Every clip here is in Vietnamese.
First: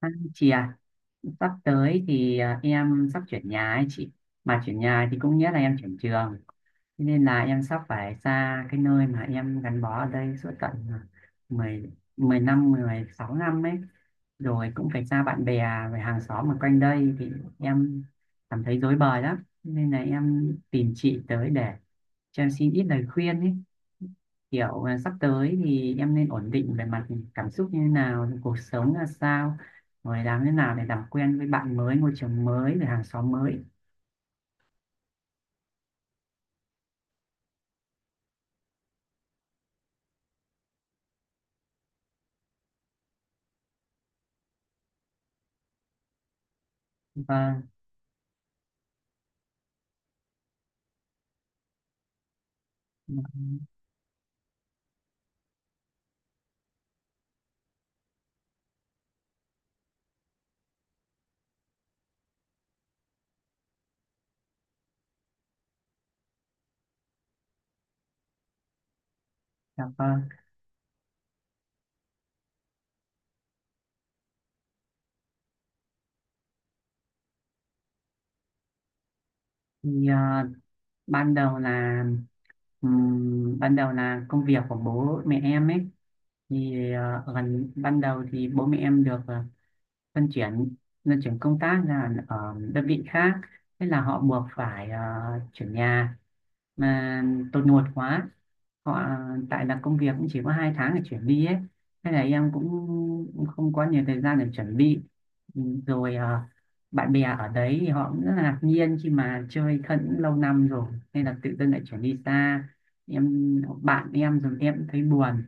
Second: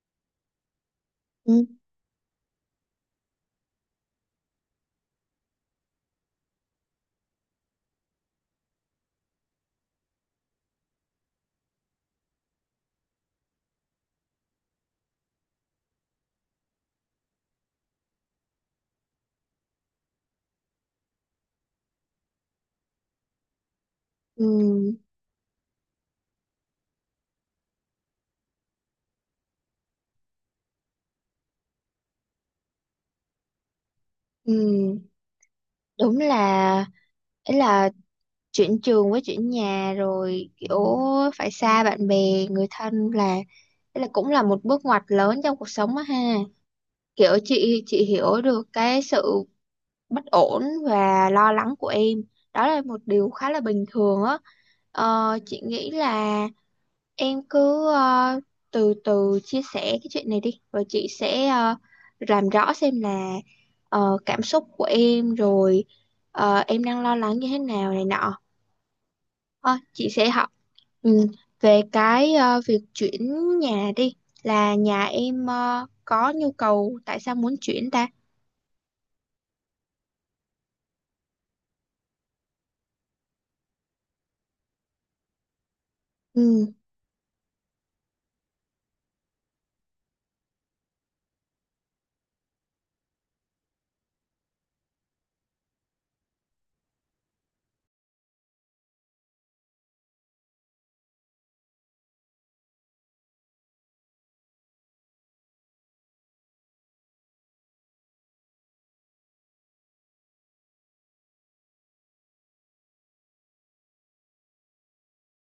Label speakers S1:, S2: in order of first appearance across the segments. S1: À, chị à, sắp
S2: Ừ,
S1: tới thì em sắp chuyển nhà ấy chị. Mà chuyển nhà thì cũng nghĩa là em chuyển trường. Thế nên là em sắp phải xa cái nơi mà em gắn bó ở đây suốt tận mười, 10 năm, 16 năm ấy. Rồi cũng phải xa bạn bè, về hàng xóm ở quanh đây thì em cảm thấy rối bời lắm. Nên là em tìm chị tới để cho em xin ít lời khuyên ấy, kiểu
S2: ừ,
S1: sắp tới thì em nên ổn định về mặt cảm xúc như thế nào, cuộc sống là sao, rồi làm thế nào để làm quen với bạn mới, môi trường mới, rồi hàng xóm mới.
S2: ừ. Đúng là ấy là chuyển trường với chuyển nhà rồi kiểu phải xa bạn bè người thân là ấy là cũng là một bước ngoặt lớn trong cuộc sống á ha, kiểu
S1: Vâng,
S2: chị hiểu được cái sự bất ổn và lo lắng của em. Đó là một điều khá là bình thường á. Chị nghĩ là em cứ từ từ chia sẻ cái chuyện này đi, rồi chị sẽ làm rõ xem là cảm xúc của em rồi em đang lo lắng như thế nào này nọ. Ờ,
S1: dạ
S2: chị
S1: vâng.
S2: sẽ học, ừ, về cái việc chuyển nhà đi, là nhà em có nhu cầu tại sao muốn chuyển ta?
S1: Thì ban đầu là, ban đầu là công việc của bố mẹ em ấy.
S2: Ừ,
S1: Thì gần ban đầu thì bố mẹ em được luân chuyển luân chuyển công tác là ở đơn vị khác. Thế là họ buộc phải chuyển nhà. Mà tôi nuột quá, họ, tại là công việc cũng chỉ có 2 tháng để chuyển đi ấy. Thế là em cũng không có nhiều thời gian để chuẩn bị. Ừ, rồi bạn bè ở đấy thì họ cũng rất là ngạc nhiên khi mà chơi thân lâu năm rồi, nên là tự dưng lại chuyển đi xa. Em bạn em rồi em cũng thấy buồn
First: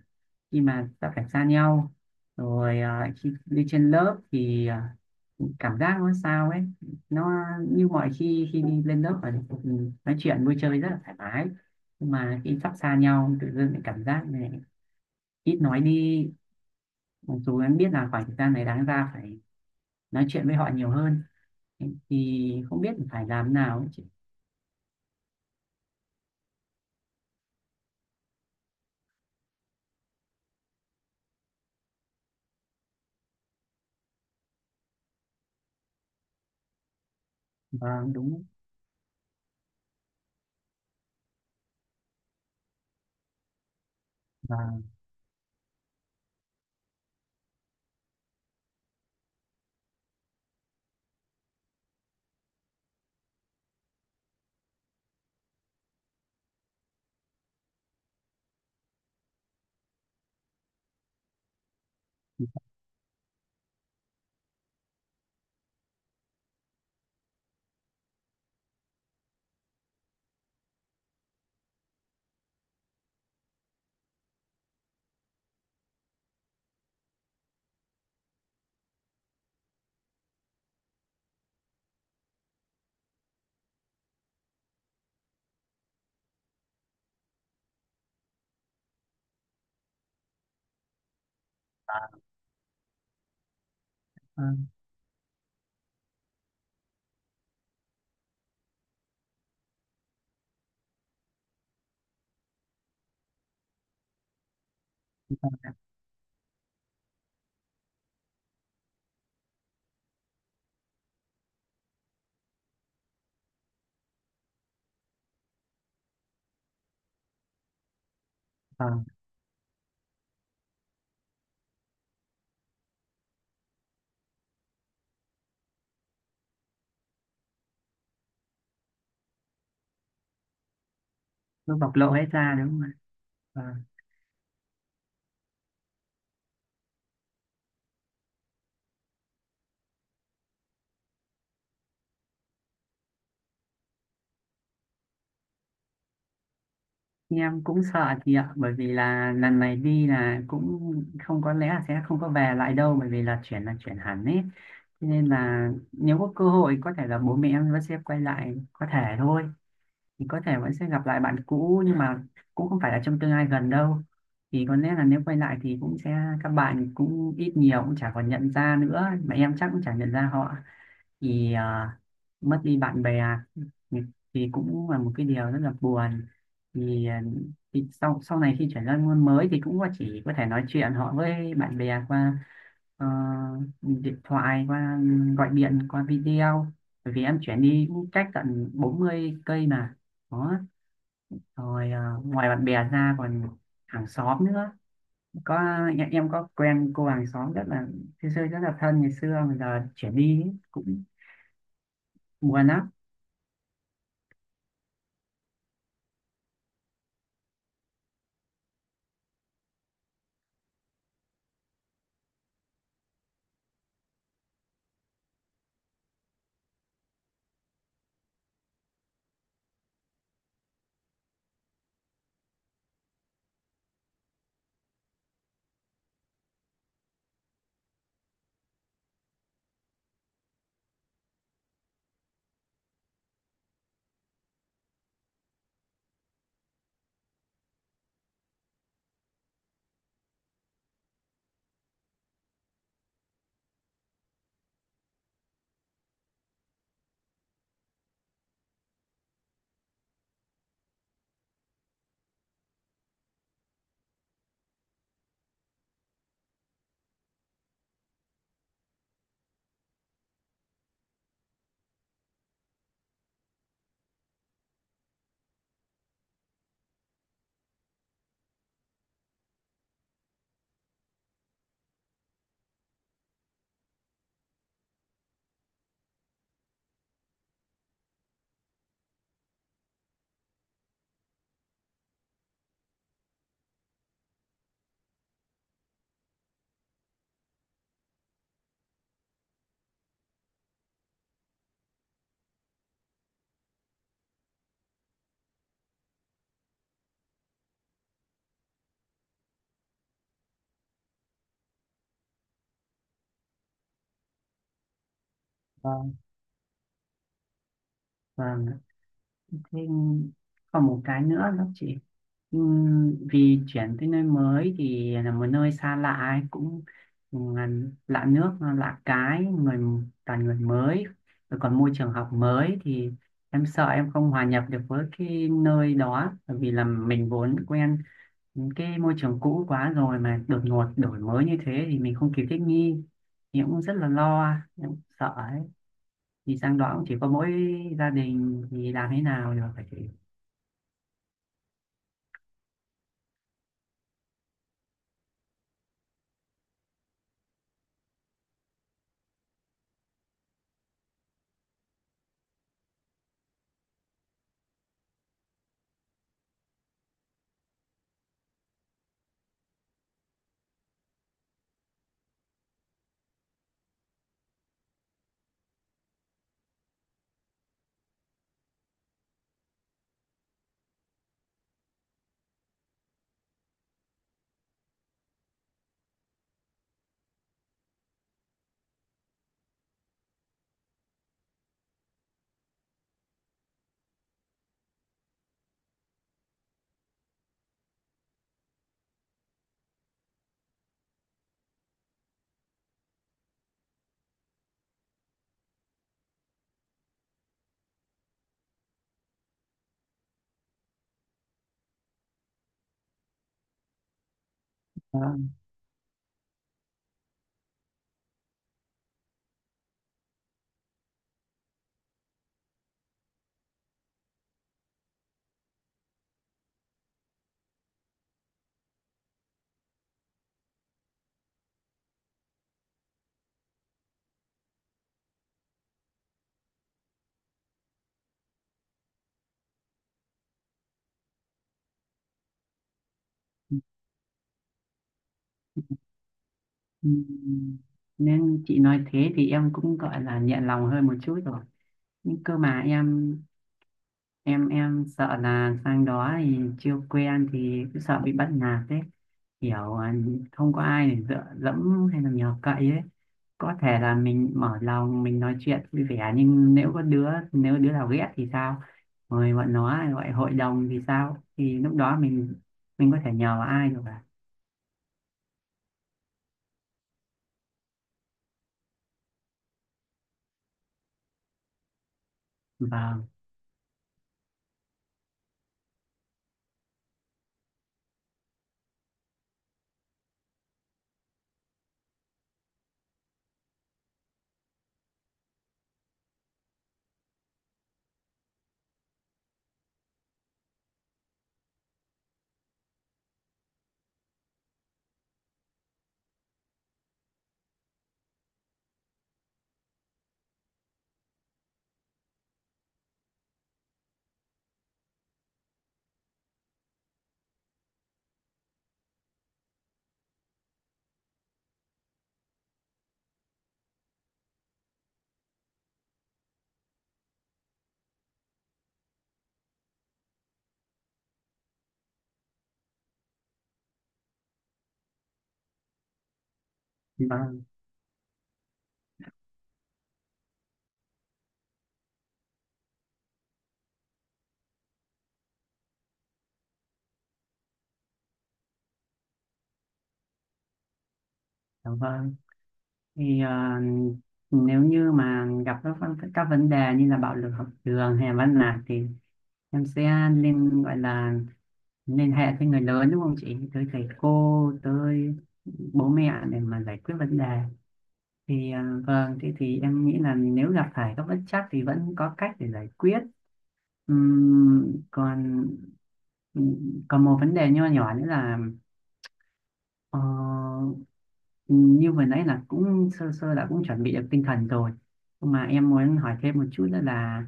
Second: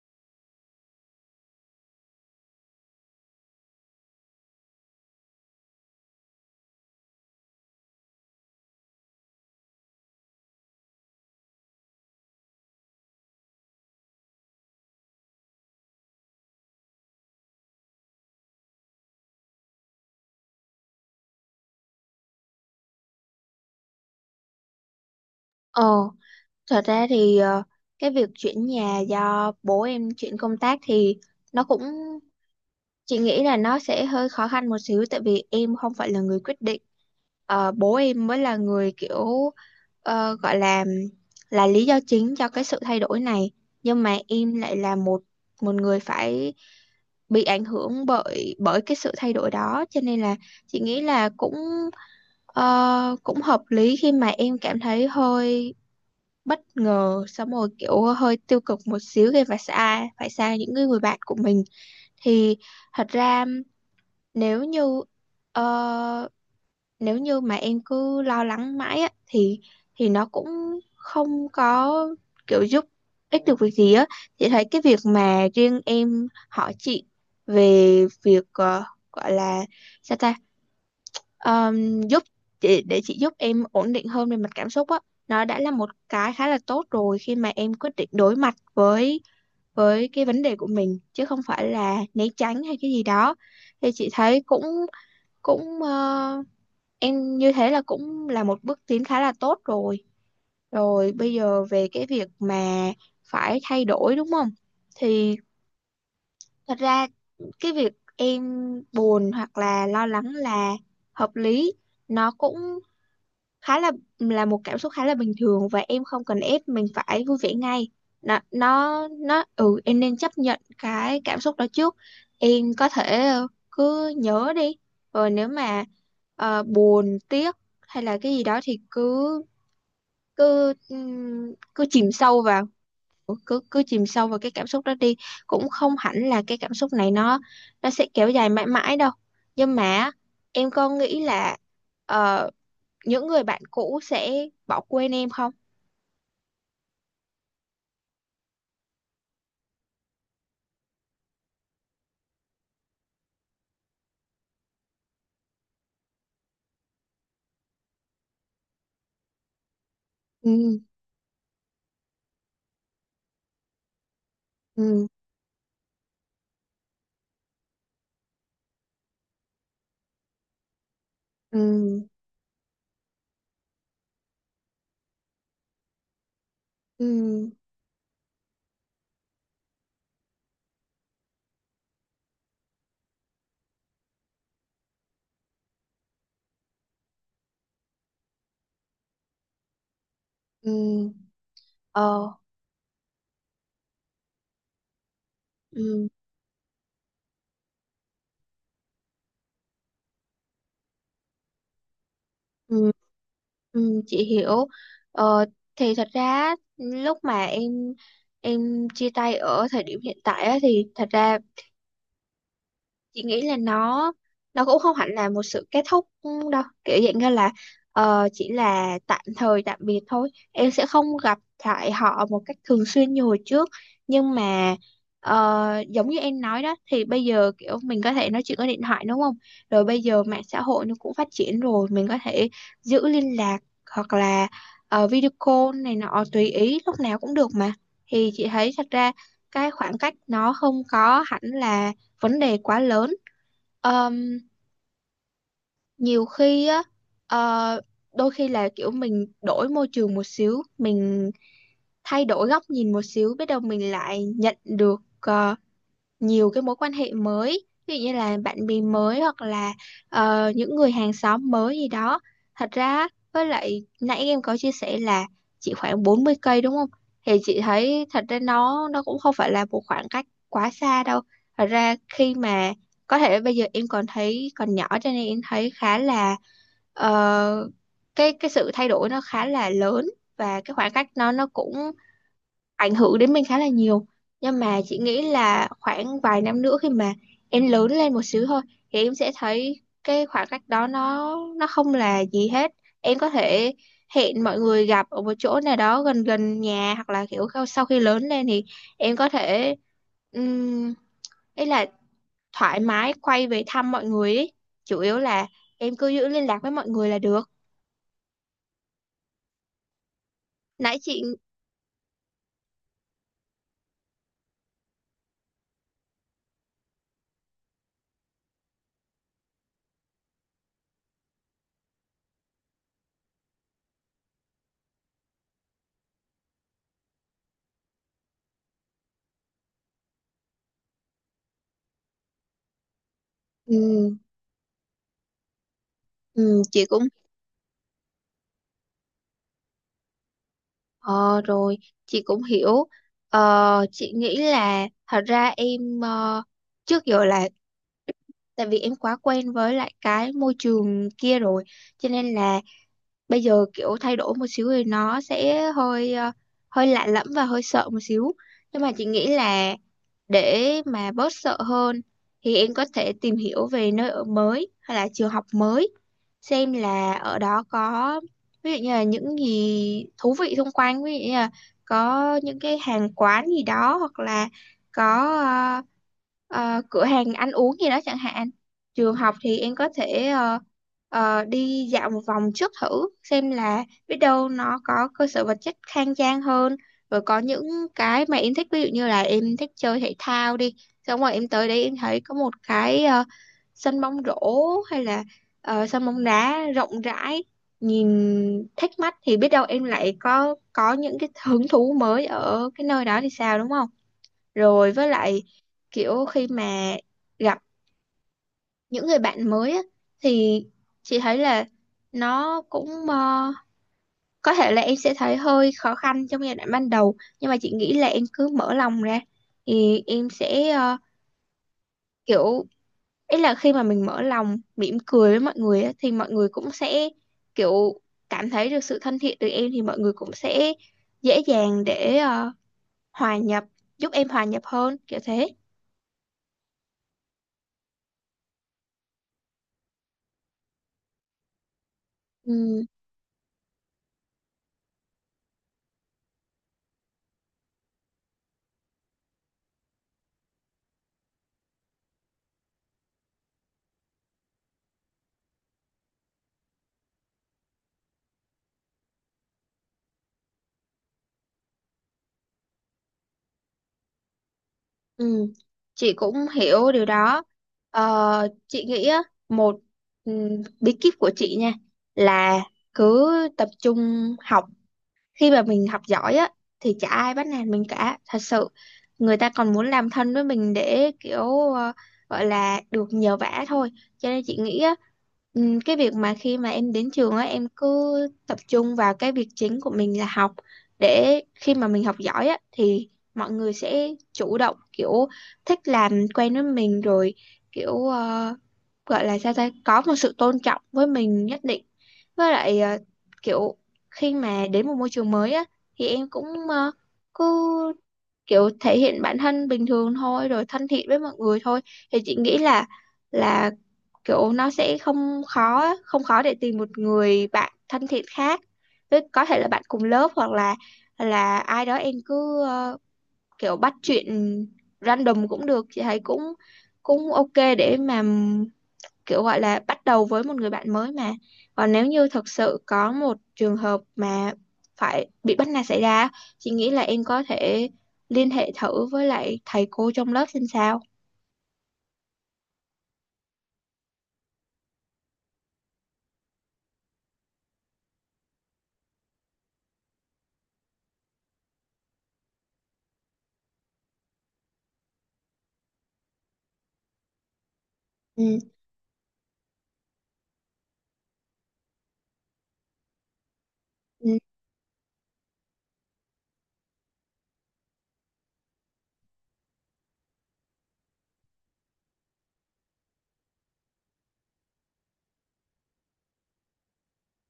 S1: khi mà đã phải xa nhau. Rồi khi đi trên lớp thì cảm giác nó sao ấy. Nó như mọi khi khi đi lên lớp và nói chuyện vui chơi rất là thoải mái, nhưng mà khi sắp xa nhau tự dưng lại cảm giác này, ít nói đi, mặc dù em biết là khoảng thời gian này đáng ra phải nói chuyện với họ nhiều hơn. Thì không biết phải làm nào ấy chị.
S2: ờ, thật ra thì, cái việc chuyển nhà do bố em chuyển công tác thì nó cũng, chị nghĩ là nó sẽ hơi khó khăn một xíu tại vì em không phải là người quyết định. Ờ, bố
S1: Vâng,
S2: em mới
S1: đúng.
S2: là người kiểu gọi là lý do chính cho cái sự thay đổi này. Nhưng mà em lại
S1: Vâng,
S2: là một một người phải bị ảnh hưởng bởi bởi cái sự thay đổi đó, cho nên là chị nghĩ là cũng cũng hợp lý khi mà em cảm thấy hơi bất ngờ, xong rồi kiểu hơi tiêu cực một xíu thì phải xa những người, người bạn của mình. Thì thật ra nếu như ờ, nếu như mà em cứ lo lắng mãi á, thì nó cũng không có kiểu giúp ích được việc gì á. Chị thấy cái việc mà riêng em hỏi chị về việc gọi là sao ta, giúp chị để chị giúp em ổn định hơn về mặt cảm xúc á, nó đã là một cái khá là tốt rồi khi mà em quyết định đối mặt với cái vấn đề của mình chứ không phải là né tránh hay cái gì đó. Thì chị thấy cũng
S1: vâng,
S2: cũng em như thế là cũng là một bước tiến khá là tốt rồi. Rồi bây giờ về cái việc mà phải thay đổi đúng không? Thì thật ra cái việc em buồn hoặc là lo lắng là hợp lý, nó cũng khá là một cảm xúc khá là bình thường và em không cần ép mình phải vui vẻ ngay. nó
S1: vâng.
S2: nó nó ừ, em nên chấp nhận cái cảm xúc đó trước. Em có thể cứ nhớ đi, rồi nếu mà buồn tiếc hay là cái gì đó thì cứ cứ
S1: Nó
S2: cứ
S1: bộc
S2: chìm
S1: lộ hết
S2: sâu
S1: ra
S2: vào.
S1: đúng không ạ?
S2: Ừ, cứ cứ
S1: Vâng,
S2: chìm sâu vào cái cảm xúc đó đi, cũng không hẳn là cái cảm xúc này nó sẽ kéo dài mãi mãi đâu. Nhưng mà em có nghĩ là ờ, những người bạn cũ sẽ bỏ quên em không?
S1: em cũng sợ chị ạ, bởi vì là lần này đi là cũng không, có lẽ là sẽ không có về lại đâu, bởi vì là chuyển hẳn ấy. Cho nên là nếu có cơ hội có thể là bố mẹ em vẫn sẽ quay lại, có thể thôi, thì có thể vẫn
S2: Ừ
S1: sẽ gặp lại bạn cũ, nhưng mà cũng không phải là trong tương lai gần đâu. Thì có lẽ là
S2: ừ
S1: nếu quay lại thì cũng sẽ, các bạn cũng ít nhiều cũng chả còn nhận ra nữa, mà em chắc cũng chả nhận ra họ. Thì
S2: ừ
S1: mất đi bạn bè thì thì cũng là một cái điều rất là buồn. Thì
S2: ừ
S1: thì sau sau này khi chuyển ra môn mới thì cũng chỉ có thể nói chuyện họ với bạn bè qua ờ, điện thoại, qua gọi điện qua video, bởi vì em chuyển đi cũng cách tận 40 cây mà, đó.
S2: ừ
S1: Rồi
S2: ờ
S1: ngoài bạn bè ra còn hàng xóm nữa. Có
S2: ừ
S1: em có quen cô hàng xóm, rất là xưa xưa, rất là thân ngày xưa mà giờ chuyển đi ấy, cũng buồn
S2: ừ
S1: lắm.
S2: ừ chị hiểu. ờ thì thật ra lúc mà em chia tay ở thời điểm hiện tại á, thì thật ra chị nghĩ là nó cũng không hẳn là một sự kết thúc đâu, kiểu dạng như là chỉ là tạm thời tạm biệt thôi, em sẽ không gặp lại họ một cách thường xuyên như hồi trước. Nhưng mà giống như em nói đó thì bây giờ kiểu mình có thể nói chuyện qua điện thoại đúng không, rồi bây giờ mạng xã hội nó cũng phát triển rồi, mình có thể giữ liên lạc, hoặc là video call này nọ tùy ý lúc nào cũng được mà. Thì chị thấy thật ra cái khoảng cách nó không có hẳn là vấn đề quá lớn. Ờm, nhiều khi á, ờ, đôi khi là kiểu mình đổi môi trường một xíu, mình thay đổi góc nhìn một xíu, biết đâu mình lại nhận được nhiều cái mối quan hệ mới, ví dụ như là bạn bè mới hoặc là những người hàng xóm mới gì đó. Thật ra với lại nãy em có chia sẻ là chỉ khoảng 40 cây đúng không, thì chị thấy thật ra nó cũng không phải là một khoảng cách quá xa đâu. Thật ra khi mà có thể bây giờ em còn thấy còn nhỏ cho nên em thấy khá là ờ, cái sự thay đổi nó khá là lớn, và cái khoảng cách nó cũng ảnh hưởng đến mình khá là nhiều. Nhưng mà chị nghĩ là khoảng vài năm nữa khi mà em lớn lên một xíu thôi thì em sẽ thấy cái khoảng cách đó nó không là gì hết. Em có thể hẹn mọi người gặp ở một chỗ nào đó gần gần nhà hoặc là kiểu sau khi lớn lên thì em có thể um, ấy là thoải mái quay về thăm mọi người ấy. Chủ yếu là em cứ
S1: Vâng.
S2: giữ liên lạc với mọi người là được.
S1: Vâng, thế còn
S2: Nãy
S1: một cái nữa đó chị. Vì chuyển tới nơi mới thì là một nơi xa lạ ấy, cũng ừ, là lạ nước lạ cái người, toàn người mới, rồi còn môi trường học mới. Thì em sợ em không hòa nhập được với cái nơi đó, bởi vì là mình vốn quen cái môi trường cũ quá rồi, mà đột ngột đổi mới như thế thì mình không kịp thích nghi. Thì em cũng rất là
S2: ừm,
S1: lo, em cũng sợ ấy. Thì sang
S2: chị
S1: đó
S2: cũng,
S1: cũng chỉ có mỗi gia đình thì làm thế nào được, phải.
S2: ờ rồi chị cũng hiểu. Chị nghĩ là thật ra em, trước giờ là tại vì em quá quen với lại cái môi trường kia rồi, cho nên là bây giờ kiểu thay đổi một xíu thì nó sẽ hơi hơi lạ lẫm và hơi sợ một xíu. Nhưng mà chị nghĩ là để mà bớt sợ hơn thì em có thể tìm hiểu về nơi ở mới hay là trường học mới, xem là ở đó có, ví dụ như là những gì thú vị xung quanh, ví dụ như là có những cái hàng quán gì đó, hoặc là có ờ, cửa hàng ăn uống gì đó chẳng hạn. Trường học thì em có thể đi dạo một vòng trước thử xem, là biết đâu nó có cơ sở vật chất khang trang hơn, rồi có những cái mà em thích, ví dụ như là em thích chơi thể thao đi, xong rồi em tới đấy em thấy có một cái sân bóng rổ hay là sân bóng đá rộng rãi, nhìn thích mắt, thì biết đâu em lại có những cái hứng thú mới ở cái nơi đó thì sao đúng không. Rồi với
S1: Ờ,
S2: lại kiểu khi mà gặp những người bạn mới á, thì chị thấy là nó cũng có thể là em sẽ thấy hơi khó khăn trong giai đoạn ban đầu, nhưng mà chị nghĩ là em cứ mở lòng ra thì em sẽ kiểu, ý là khi mà mình mở lòng mỉm cười với mọi người á, thì mọi người cũng sẽ kiểu cảm thấy được sự thân thiện từ em, thì mọi người cũng sẽ dễ dàng để hòa nhập, giúp em hòa nhập hơn kiểu thế.
S1: ừm, Nên chị nói thế thì em cũng gọi là nhẹ lòng hơn một chút rồi. Nhưng cơ
S2: ừ,
S1: mà em sợ là sang đó thì chưa quen thì cứ sợ bị bắt nạt đấy, kiểu không có ai để dựa dẫm hay là nhờ cậy ấy. Có thể là mình mở lòng, mình nói chuyện vui vẻ, nhưng nếu đứa nào ghét thì sao, rồi bọn nó gọi hội đồng thì sao, thì lúc đó mình có thể nhờ ai được à.
S2: ừ. Chị cũng hiểu điều đó. Ờ, chị nghĩ á, một, ừ, bí kíp của chị nha là
S1: Vâng,
S2: cứ tập trung học. Khi mà mình học giỏi á thì chả ai bắt nạt mình cả thật sự, người ta còn muốn làm thân với mình để kiểu gọi là được nhờ vả thôi. Cho nên chị nghĩ á, cái việc mà khi mà em đến trường á, em cứ tập trung vào cái việc chính của mình là học, để khi mà mình học giỏi á thì mọi người sẽ chủ động kiểu thích làm quen với mình rồi, kiểu gọi là sao ta, có một sự tôn trọng với mình nhất định. Với lại kiểu khi mà đến một môi trường mới á thì em cũng cứ kiểu thể hiện bản thân bình thường thôi, rồi thân thiện với mọi người thôi, thì chị nghĩ là là kiểu nó sẽ không khó á, không khó để tìm một người bạn thân thiện khác. Với có thể là bạn cùng lớp hoặc là ai đó, em cứ kiểu bắt chuyện random cũng được, chị thấy cũng cũng ok
S1: vâng,
S2: để mà kiểu gọi là bắt đầu với một người bạn mới mà. Còn nếu như thực sự có một trường hợp mà phải bị bắt nạt xảy ra, chị nghĩ là em có thể liên hệ thử với lại thầy cô trong lớp xem sao.
S1: dạ vâng. Thì nếu như mà gặp các vấn đề như là bạo lực học đường hay là bắt nạt thì em sẽ nên, gọi là, liên hệ với người lớn đúng không chị, tới thầy cô, tới bố mẹ, để mà giải quyết vấn đề.
S2: Ừ.
S1: Thì vâng, thế thì em nghĩ là nếu gặp phải các bất trắc thì vẫn có cách để giải quyết.
S2: Ừ.
S1: Còn, còn một vấn đề nho nhỏ nữa là, ờ, như vừa nãy là cũng sơ sơ đã cũng chuẩn bị được tinh thần rồi, nhưng mà em muốn hỏi thêm một chút nữa là,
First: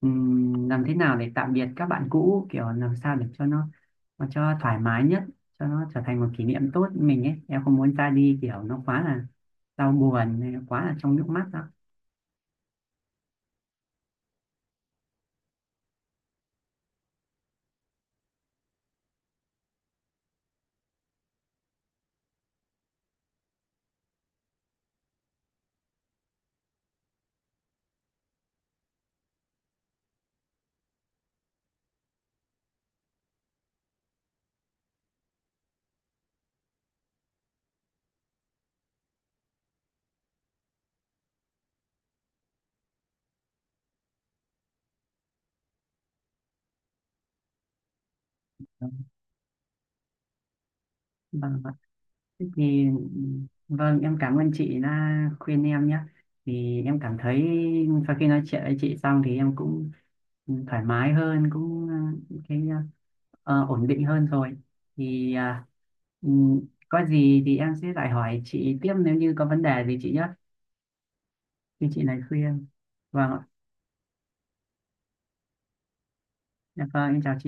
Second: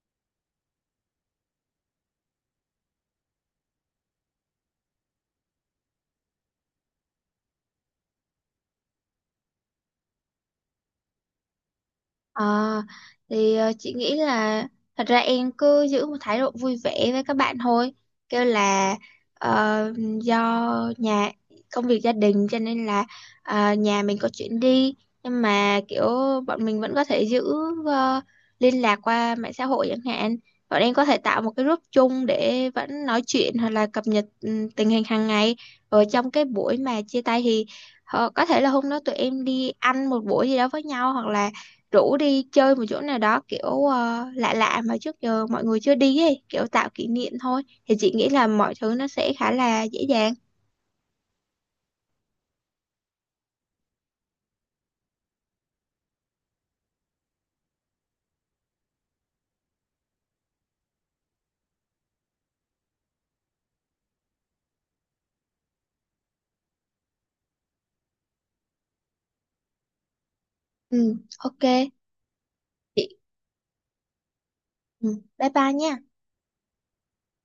S1: làm thế nào để tạm biệt các bạn cũ, kiểu làm sao để cho nó cho thoải mái nhất, cho nó trở thành một kỷ niệm tốt với mình ấy, em không muốn ra đi kiểu nó quá là đau buồn hay quá là trong nước mắt đó.
S2: Ờ, thì chị nghĩ là thật ra em cứ giữ một thái độ vui vẻ với các bạn thôi, kêu là ờ, do nhà, công việc gia đình cho nên là nhà mình có chuyện đi, nhưng mà kiểu bọn mình vẫn có thể giữ ờ, liên lạc qua mạng xã hội chẳng hạn. Bọn em có thể tạo một cái group chung để vẫn nói chuyện hoặc là cập nhật, ừ, tình hình hàng ngày. Ở trong cái buổi mà chia tay thì, ờ, có thể là hôm đó tụi em đi ăn một buổi gì đó với nhau, hoặc là rủ đi chơi một chỗ nào đó kiểu lạ lạ mà trước giờ mọi người chưa đi ấy, kiểu tạo kỷ niệm thôi, thì chị nghĩ là mọi thứ nó sẽ khá là dễ dàng.
S1: Vâng, vâng. Thế thì vâng, em cảm ơn chị đã khuyên em nhé. Thì em cảm thấy sau khi nói chuyện với chị xong thì em cũng thoải mái hơn, cũng cái, ổn định hơn rồi. Thì ừm, có gì thì em sẽ lại hỏi chị tiếp nếu như có vấn đề gì chị nhé.
S2: Ừ, ok.
S1: Như chị này khuyên.
S2: Chị,
S1: Vâng ạ.
S2: ừ, bye bye nhé.
S1: Dạ vâng, em chào chị.